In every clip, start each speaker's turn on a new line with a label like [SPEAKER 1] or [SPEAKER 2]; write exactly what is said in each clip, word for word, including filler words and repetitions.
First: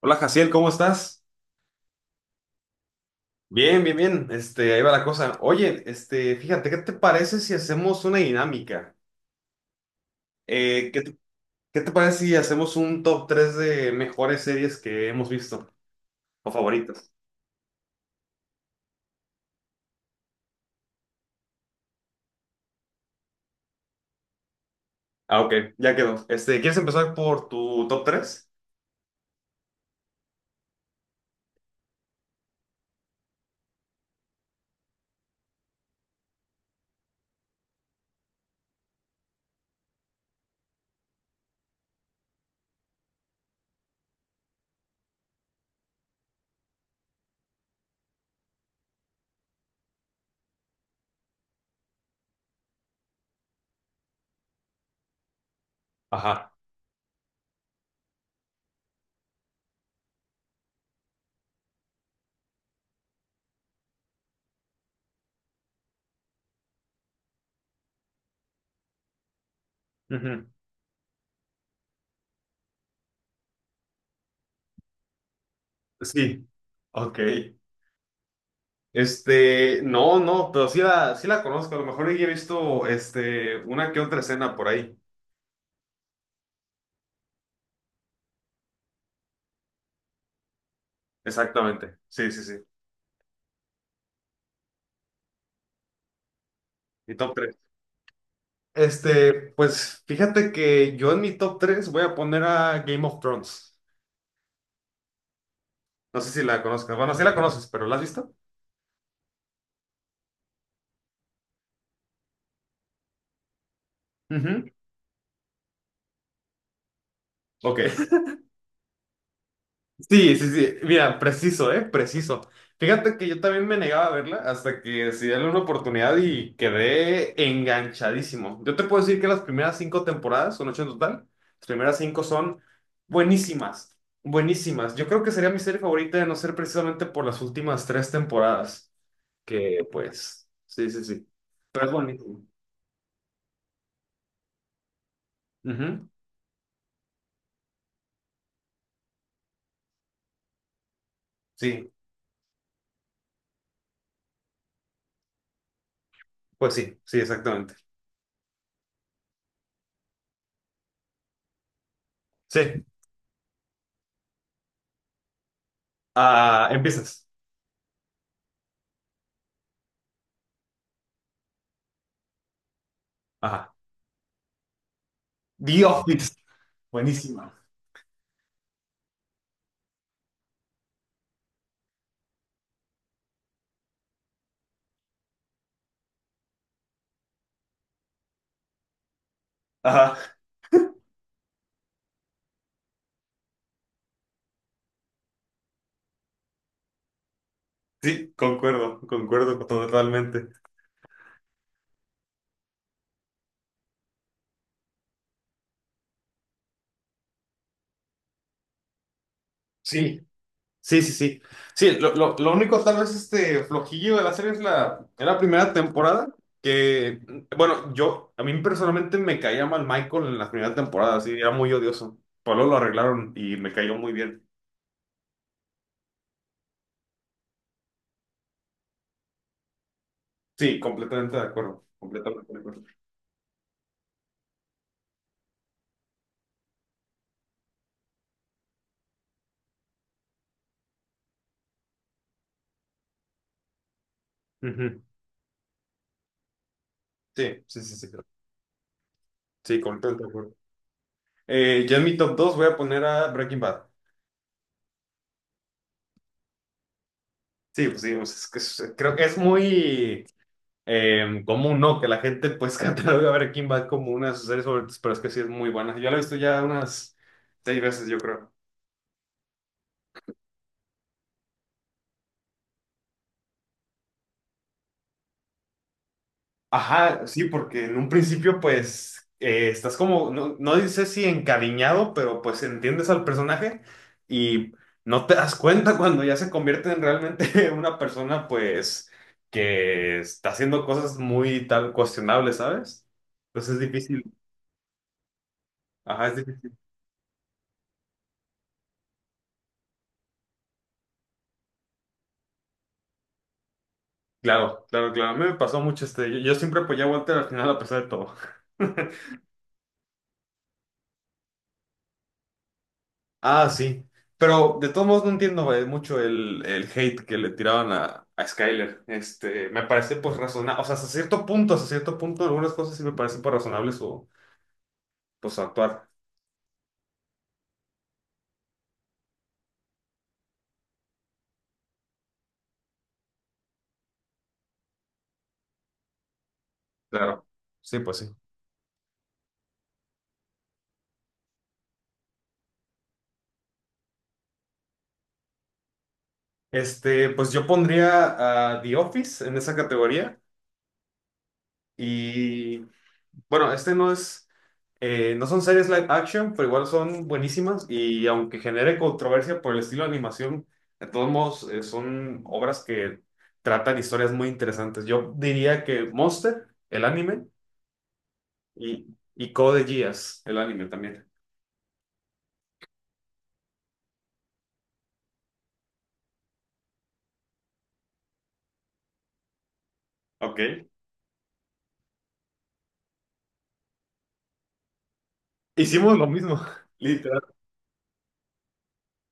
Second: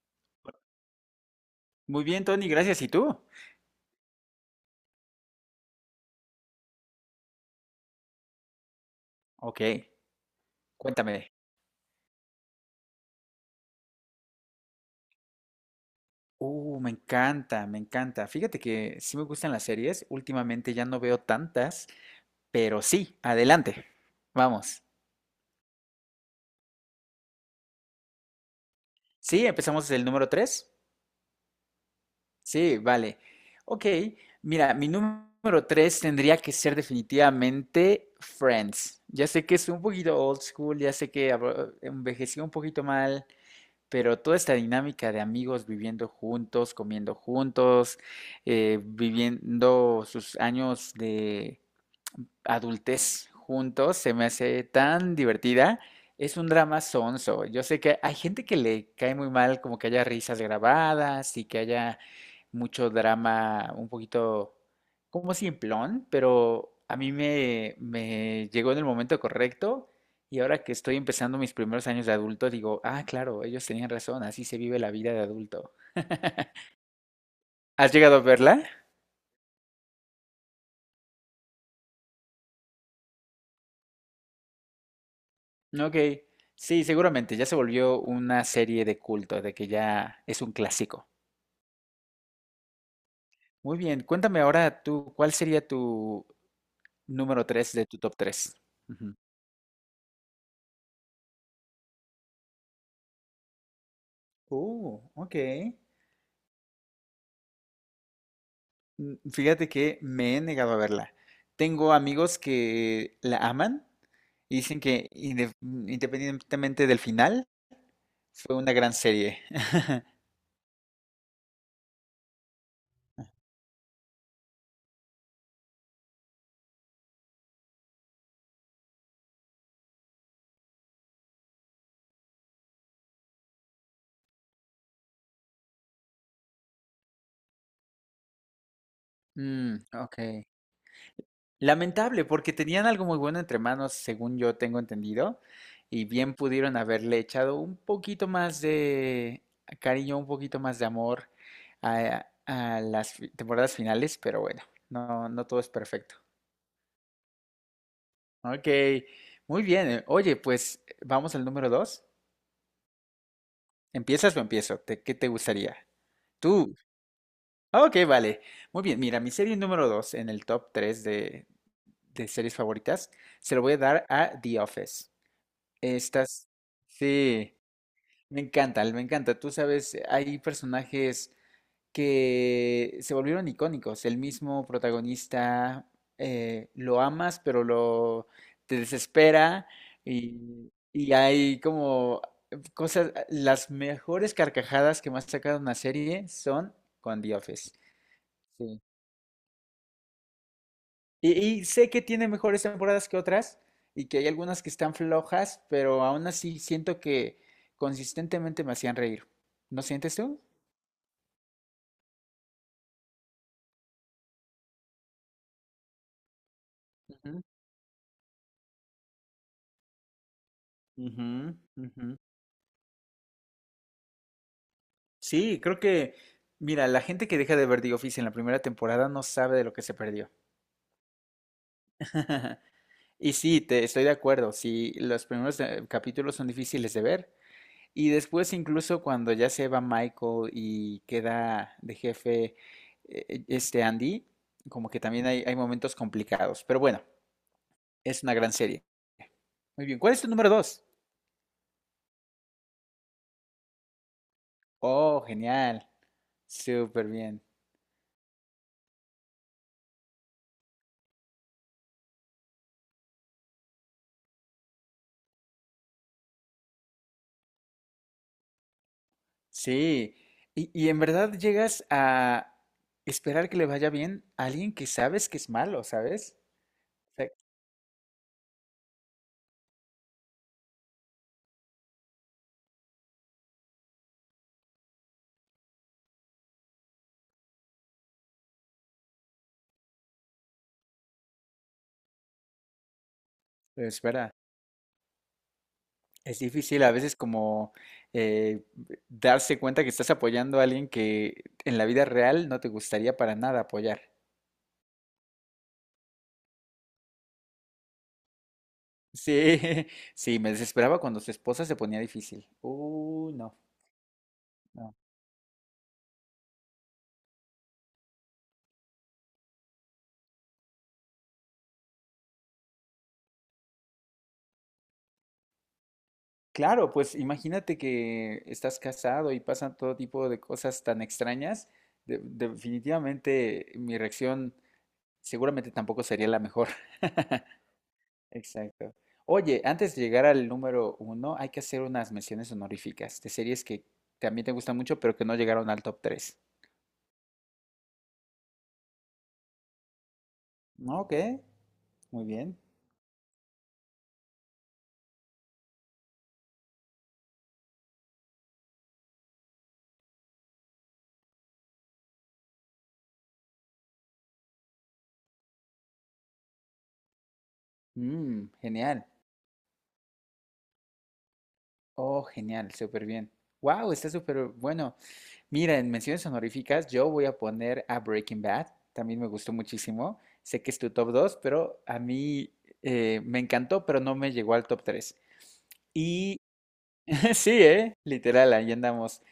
[SPEAKER 1] Hola, Jaciel, ¿cómo estás?
[SPEAKER 2] Muy bien, Tony, gracias. ¿Y tú?
[SPEAKER 1] Bien, bien, bien. Este, ahí va la cosa. Oye, este, fíjate, ¿qué te parece si hacemos una dinámica?
[SPEAKER 2] Ok,
[SPEAKER 1] Eh, ¿qué te,
[SPEAKER 2] cuéntame.
[SPEAKER 1] qué te parece si hacemos un top tres de mejores series que hemos visto o
[SPEAKER 2] Uh, me
[SPEAKER 1] favoritas?
[SPEAKER 2] encanta, me encanta. Fíjate que sí me gustan las series. Últimamente ya no veo tantas, pero sí, adelante. Vamos.
[SPEAKER 1] Ah, ok, ya quedó. Este, ¿quieres empezar por tu top tres?
[SPEAKER 2] Sí, empezamos desde el número tres. Sí, vale. Ok, mira, mi número tres tendría que ser definitivamente Friends. Ya sé que es un poquito old school, ya sé que abro- envejeció un poquito mal. Pero toda esta dinámica de amigos viviendo juntos, comiendo juntos, eh, viviendo sus años de adultez juntos se me hace tan divertida. Es un
[SPEAKER 1] Ajá.
[SPEAKER 2] drama sonso. Yo sé que hay gente que le cae muy mal como que haya risas grabadas y que haya mucho drama un poquito como simplón, pero a mí me, me llegó en el momento correcto y
[SPEAKER 1] Ujú.
[SPEAKER 2] ahora que estoy empezando mis primeros años de adulto digo, ah, claro, ellos tenían razón, así se vive la vida de adulto.
[SPEAKER 1] Sí. Ok.
[SPEAKER 2] ¿Has llegado a verla?
[SPEAKER 1] Este, no, no, pero sí la, sí la conozco. A lo mejor ya he visto, este, una que otra escena por ahí.
[SPEAKER 2] Ok, sí, seguramente ya se volvió una serie de culto, de que ya es un clásico.
[SPEAKER 1] Exactamente. Sí, sí, sí.
[SPEAKER 2] Muy bien, cuéntame ahora tú, ¿cuál sería tu
[SPEAKER 1] Mi top
[SPEAKER 2] número
[SPEAKER 1] tres.
[SPEAKER 2] tres de tu top tres?
[SPEAKER 1] Este, pues fíjate que yo en mi top tres voy a poner a Game of Thrones.
[SPEAKER 2] Oh, ok.
[SPEAKER 1] No sé si la conozcas. Bueno, sí la conoces, pero ¿la has visto?
[SPEAKER 2] Mm, Fíjate que me he negado a verla. Tengo amigos que la aman y
[SPEAKER 1] Ujú.
[SPEAKER 2] dicen que inde- independientemente del final,
[SPEAKER 1] Ok.
[SPEAKER 2] fue una gran serie.
[SPEAKER 1] Sí, sí, sí. Mira, preciso, ¿eh? Preciso. Fíjate que yo también me negaba a verla hasta que decidí darle una oportunidad y quedé enganchadísimo. Yo te puedo decir que las primeras cinco temporadas, son ocho en total, las primeras cinco son buenísimas, buenísimas. Yo creo que sería mi serie favorita de no ser precisamente por las últimas tres temporadas,
[SPEAKER 2] Mm,
[SPEAKER 1] que
[SPEAKER 2] ok.
[SPEAKER 1] pues, sí, sí, sí. Pero es bonito.
[SPEAKER 2] Lamentable, porque tenían algo muy bueno entre manos, según yo tengo entendido, y
[SPEAKER 1] Ujú.
[SPEAKER 2] bien pudieron haberle echado un poquito más de cariño, un poquito más de amor
[SPEAKER 1] Sí,
[SPEAKER 2] a, a las fi- temporadas finales, pero bueno, no, no todo es perfecto.
[SPEAKER 1] pues sí, sí, exactamente.
[SPEAKER 2] Ok, muy bien. eh, Oye, pues vamos al número dos.
[SPEAKER 1] Sí,
[SPEAKER 2] ¿Empiezas o empiezo? ¿Te- ¿Qué te gustaría?
[SPEAKER 1] ah,
[SPEAKER 2] Tú.
[SPEAKER 1] empiezas.
[SPEAKER 2] Ah, ok, vale. Muy bien, mira, mi serie número dos en el top tres de, de series favoritas se lo
[SPEAKER 1] Ajá.
[SPEAKER 2] voy a dar a The Office.
[SPEAKER 1] The Office.
[SPEAKER 2] Estas,
[SPEAKER 1] Buenísima.
[SPEAKER 2] sí, me encanta, me encanta. Tú sabes, hay personajes que se volvieron icónicos. El mismo protagonista eh, lo amas, pero lo te desespera
[SPEAKER 1] Ajá,
[SPEAKER 2] y, y hay como cosas. Las mejores carcajadas que más sacaron una serie son con The Office.
[SPEAKER 1] sí,
[SPEAKER 2] Sí.
[SPEAKER 1] concuerdo, concuerdo totalmente.
[SPEAKER 2] Y, y sé que tiene mejores temporadas que otras y que hay algunas que están flojas, pero aún así siento que consistentemente me hacían reír. ¿No sientes
[SPEAKER 1] Sí,
[SPEAKER 2] tú?
[SPEAKER 1] sí, sí, sí. Sí, lo, lo, lo único tal vez este flojillo de la serie es la, es la primera temporada, que,
[SPEAKER 2] Ujú,
[SPEAKER 1] bueno, yo, a mí personalmente me caía mal Michael en la primera temporada,
[SPEAKER 2] ujú,
[SPEAKER 1] así era muy
[SPEAKER 2] ujú.
[SPEAKER 1] odioso. Pero luego lo arreglaron y me cayó muy bien.
[SPEAKER 2] Sí, creo que, mira, la gente que deja de ver The Office en la primera temporada no sabe de lo que se perdió.
[SPEAKER 1] Sí, completamente de acuerdo. Completamente de acuerdo.
[SPEAKER 2] Y sí, te estoy de acuerdo. Sí, los primeros eh, capítulos son difíciles de ver. Y después incluso cuando ya se va Michael y queda de jefe eh, este Andy, como que
[SPEAKER 1] Ujú.
[SPEAKER 2] también hay, hay momentos complicados. Pero bueno,
[SPEAKER 1] Sí, sí, sí, sí.
[SPEAKER 2] es una gran serie.
[SPEAKER 1] Sí,
[SPEAKER 2] Muy bien, ¿cuál es
[SPEAKER 1] completamente
[SPEAKER 2] tu
[SPEAKER 1] de
[SPEAKER 2] número
[SPEAKER 1] acuerdo.
[SPEAKER 2] dos?
[SPEAKER 1] Eh, yo en mi top dos voy a poner a Breaking Bad.
[SPEAKER 2] Oh, genial. Súper bien.
[SPEAKER 1] Sí, pues sí, pues, es que es- creo que es muy eh, común, ¿no? Que la gente pues catalogue a Breaking Bad como una de sus series favoritas, pero es que sí es muy buena. Yo la he visto ya unas seis veces, yo creo.
[SPEAKER 2] Sí. Y, y en verdad llegas a esperar que le vaya bien a alguien que sabes que es malo, ¿sabes? O
[SPEAKER 1] Ajá,
[SPEAKER 2] sea,
[SPEAKER 1] sí, porque en un principio pues eh, estás como, no, no dice si encariñado, pero pues entiendes al personaje y no te das cuenta cuando ya se convierte en realmente una persona pues que está haciendo cosas muy tal cuestionables, ¿sabes? Entonces es
[SPEAKER 2] lo esperas.
[SPEAKER 1] difícil. Ajá, es
[SPEAKER 2] Es
[SPEAKER 1] difícil.
[SPEAKER 2] difícil a veces como eh, darse cuenta que estás apoyando a alguien que en la vida real no te gustaría para nada apoyar.
[SPEAKER 1] Claro, claro, claro. A mí me pasó mucho este. Yo, yo siempre apoyé a Walter al final a pesar de todo.
[SPEAKER 2] Sí, sí, me desesperaba cuando su esposa se ponía difícil. Uh, no,
[SPEAKER 1] Ah, sí. Pero de
[SPEAKER 2] no.
[SPEAKER 1] todos modos no entiendo eh, mucho el, el hate que le tiraban a, a Skyler. Este, me parece pues razonable. O sea, hasta cierto punto, hasta cierto punto, algunas cosas sí me parecen pues razonables o pues su actuar.
[SPEAKER 2] Claro, pues imagínate que estás casado y pasan todo tipo de cosas tan extrañas. de- definitivamente mi reacción seguramente tampoco sería la mejor.
[SPEAKER 1] Claro. Sí, pues sí.
[SPEAKER 2] Exacto. Oye, antes de llegar al número uno, hay que hacer unas menciones honoríficas de series que también te gustan mucho, pero que no llegaron al top tres.
[SPEAKER 1] Este, pues yo pondría a The Office en esa categoría.
[SPEAKER 2] Ok, muy bien.
[SPEAKER 1] Y bueno, este no es, eh, no son series live action, pero igual son buenísimas y aunque genere controversia por el estilo de animación, de todos modos eh, son obras que tratan historias muy interesantes. Yo diría que Monster, el anime,
[SPEAKER 2] Mm, genial.
[SPEAKER 1] y, y Code Geass, el anime también.
[SPEAKER 2] Oh, genial, súper bien. Wow, está súper bueno. Mira, en menciones honoríficas yo voy a poner a Breaking Bad. También me gustó muchísimo. Sé que es
[SPEAKER 1] Ok.
[SPEAKER 2] tu top dos, pero a mí eh, me encantó, pero no me llegó al top tres.
[SPEAKER 1] Hicimos lo
[SPEAKER 2] Y
[SPEAKER 1] mismo, literal.
[SPEAKER 2] sí, ¿eh? Literal, ahí andamos.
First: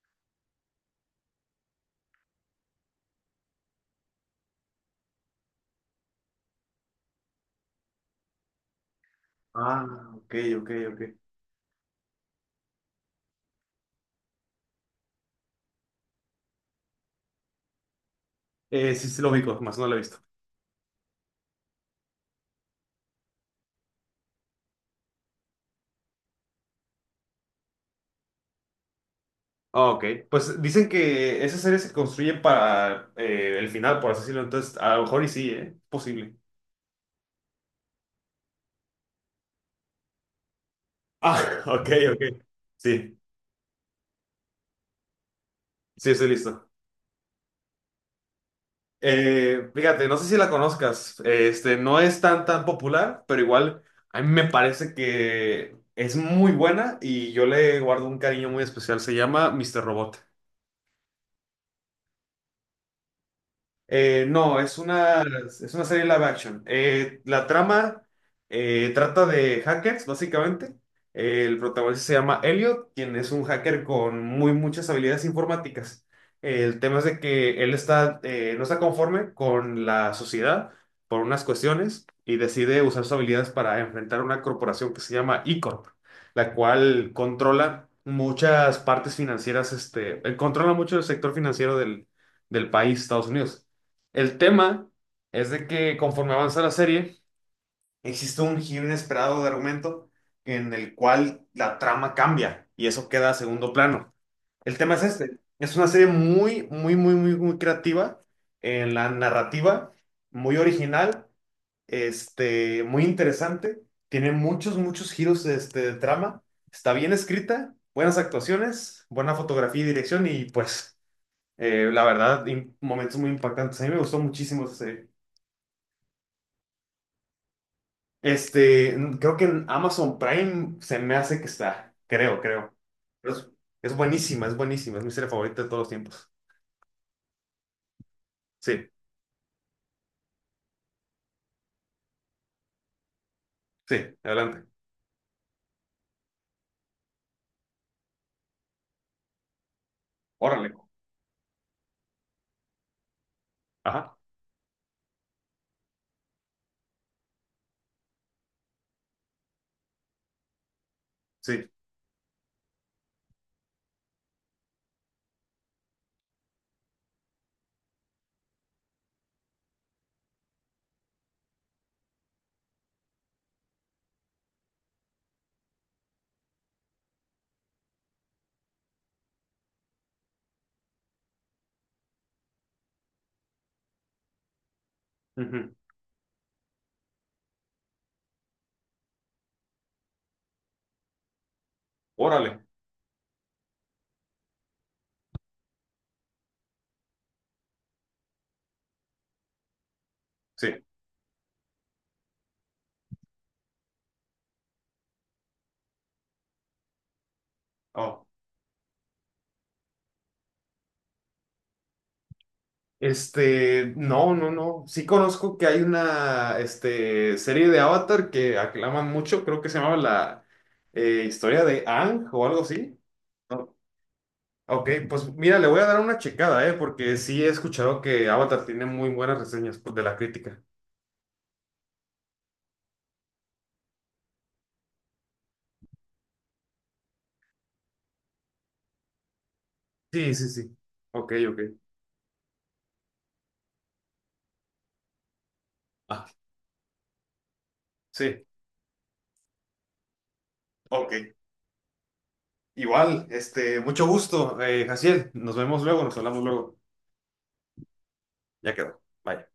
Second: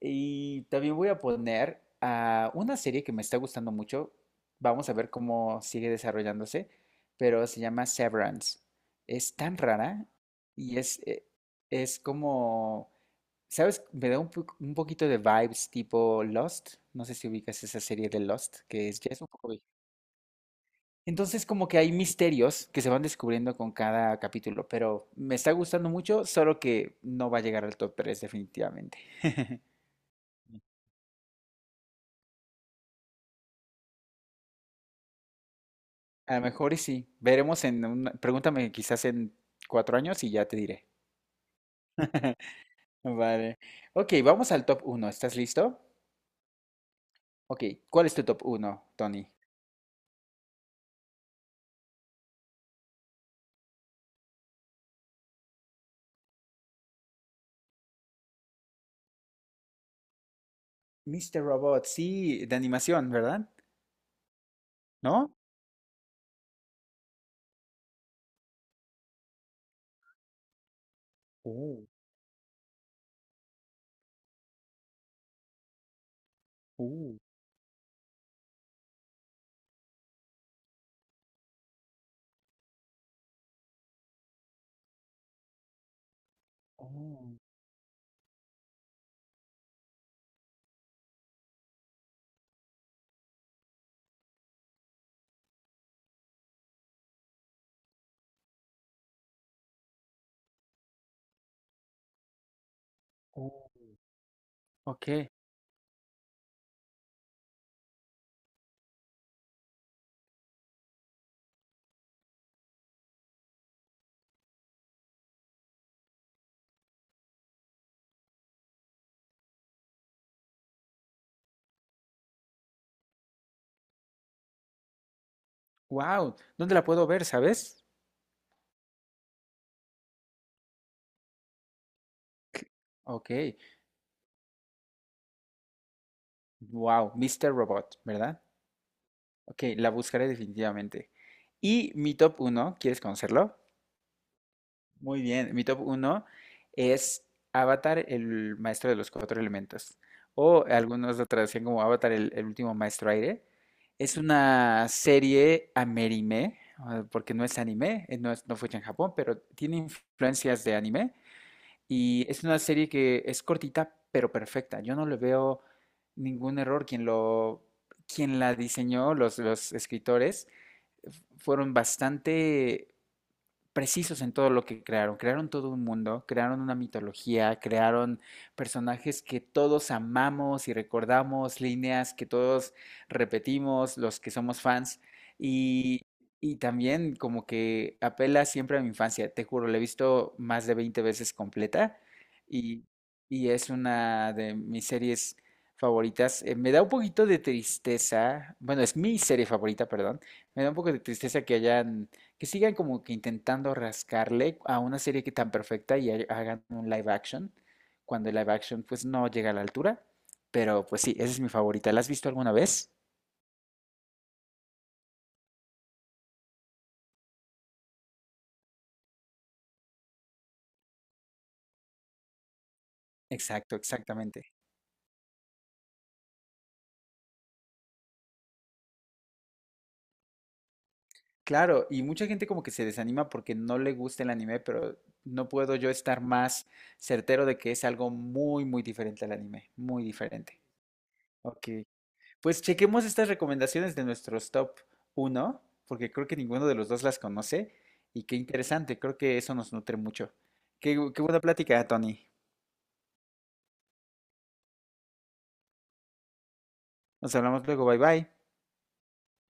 [SPEAKER 2] Y también voy a poner a una serie que me está gustando mucho. Vamos a ver cómo sigue desarrollándose, pero se llama Severance. Es tan
[SPEAKER 1] Ah,
[SPEAKER 2] rara
[SPEAKER 1] ok, ok,
[SPEAKER 2] y es,
[SPEAKER 1] ok.
[SPEAKER 2] eh, es como, ¿sabes? Me da un, po- un poquito de vibes tipo Lost. No sé si ubicas esa serie de Lost, que
[SPEAKER 1] Eh,
[SPEAKER 2] es,
[SPEAKER 1] sí,
[SPEAKER 2] ya es
[SPEAKER 1] sí
[SPEAKER 2] un
[SPEAKER 1] lo
[SPEAKER 2] poco
[SPEAKER 1] ubico,
[SPEAKER 2] vieja.
[SPEAKER 1] más no lo he visto.
[SPEAKER 2] Entonces como que hay misterios que se van descubriendo con cada capítulo, pero me está gustando mucho, solo que no va a llegar al top tres definitivamente.
[SPEAKER 1] Ah, ok. Pues dicen que esa serie se construye para eh, el final, por así decirlo, entonces a lo mejor y sí, ¿eh? Posible.
[SPEAKER 2] A lo mejor y sí. Veremos. en una... Pregúntame quizás en cuatro años y ya te diré.
[SPEAKER 1] Ah, ok, ok. Sí,
[SPEAKER 2] Vale. Ok, vamos al top uno. ¿Estás listo?
[SPEAKER 1] sí, estoy listo.
[SPEAKER 2] Ok, ¿cuál es tu top uno, Tony?
[SPEAKER 1] Eh, fíjate, no sé si la conozcas. Este, no es tan tan popular, pero igual a mí me parece que es muy buena y yo le guardo un cariño muy especial. Se llama míster Robot.
[SPEAKER 2] Mister Robot, sí, de animación, ¿verdad?
[SPEAKER 1] Eh, no, es una,
[SPEAKER 2] ¿No?
[SPEAKER 1] es una serie live action. Eh, la trama eh, trata de hackers, básicamente. Eh, el
[SPEAKER 2] Oh,
[SPEAKER 1] protagonista se llama Elliot, quien es un hacker con muy muchas habilidades informáticas. Eh, el tema es
[SPEAKER 2] oh,
[SPEAKER 1] de que él está, eh, no está conforme con la sociedad por unas cuestiones y decide usar sus habilidades para enfrentar una corporación que se llama E-Corp, la cual
[SPEAKER 2] oh,
[SPEAKER 1] controla muchas partes financieras, este, eh, controla mucho el sector financiero del, del país, Estados Unidos. El tema es de que conforme avanza la serie, existe un giro inesperado de argumento en el cual la trama cambia y eso queda a
[SPEAKER 2] oh.
[SPEAKER 1] segundo plano. El tema es
[SPEAKER 2] Ok,
[SPEAKER 1] este. Es una serie muy, muy, muy, muy, muy creativa en la narrativa, muy original, este, muy interesante. Tiene muchos, muchos giros este, de trama. Está bien escrita, buenas actuaciones, buena fotografía y dirección y pues eh, la verdad, im- momentos muy impactantes. A mí me gustó muchísimo esa serie.
[SPEAKER 2] wow. ¿Dónde la puedo ver, sabes?
[SPEAKER 1] Este, creo que en Amazon Prime se me hace que está, creo, creo.
[SPEAKER 2] Ok,
[SPEAKER 1] Pero Es, es buenísima, es buenísima, es mi serie favorita de todos los tiempos.
[SPEAKER 2] wow, Mister Robot, ¿verdad?
[SPEAKER 1] Sí,
[SPEAKER 2] Ok, la buscaré definitivamente. Y mi top uno, ¿quieres conocerlo?
[SPEAKER 1] sí, adelante.
[SPEAKER 2] Muy bien, mi top uno es Avatar, el maestro de los cuatro elementos. O
[SPEAKER 1] Órale.
[SPEAKER 2] algunos lo traducían como Avatar, el, el último maestro aire.
[SPEAKER 1] Ajá,
[SPEAKER 2] Es una serie amerime, ah, porque no es anime, eh, no, es- no fue hecha en Japón, pero tiene influencias de anime.
[SPEAKER 1] sí.
[SPEAKER 2] Y es una serie que es cortita, pero perfecta. Yo no le veo ningún error. Quien lo, quien la diseñó, los, los escritores, fueron bastante precisos en todo lo que crearon. Crearon todo un mundo, crearon una mitología, crearon personajes que todos amamos y recordamos, líneas que todos repetimos, los que somos fans.
[SPEAKER 1] Ujú,
[SPEAKER 2] Y, y también como que apela siempre a mi infancia. Te juro, la he visto más de veinte veces completa
[SPEAKER 1] órale,
[SPEAKER 2] y, y es una de mis series favoritas. Eh, me da un poquito de tristeza, bueno, es mi serie favorita, perdón. Me da un
[SPEAKER 1] sí.
[SPEAKER 2] poco de tristeza que hayan que sigan como que intentando rascarle a una serie que tan perfecta y ha- hagan un live action,
[SPEAKER 1] Oh.
[SPEAKER 2] cuando el live action pues no llega a la altura. Pero pues sí, esa es mi favorita. ¿La has visto alguna vez?
[SPEAKER 1] Este, no, no, no. Sí conozco que hay una, este, serie de Avatar que aclaman mucho, creo que se llamaba la eh, historia de Aang o algo así.
[SPEAKER 2] Exacto, exactamente.
[SPEAKER 1] Ok, pues mira, le voy a dar una checada, ¿eh? Porque sí he escuchado que Avatar tiene muy buenas reseñas pues, de la crítica.
[SPEAKER 2] Claro, y mucha gente como que se desanima porque no le gusta el anime, pero no puedo yo estar más certero de que es algo muy, muy diferente al anime, muy
[SPEAKER 1] Sí, sí,
[SPEAKER 2] diferente.
[SPEAKER 1] sí. Ok, ok.
[SPEAKER 2] Ok. Pues chequemos estas recomendaciones de nuestros top uno, porque
[SPEAKER 1] Ah,
[SPEAKER 2] creo que ninguno de los dos las conoce y qué
[SPEAKER 1] sí.
[SPEAKER 2] interesante, creo que eso nos nutre mucho. Qué,
[SPEAKER 1] Ok.
[SPEAKER 2] qué buena plática, Tony.
[SPEAKER 1] Igual, este, mucho gusto, eh, Jaciel. Nos vemos luego, nos hablamos luego.
[SPEAKER 2] Nos hablamos luego, bye bye.
[SPEAKER 1] Ya quedó. Bye.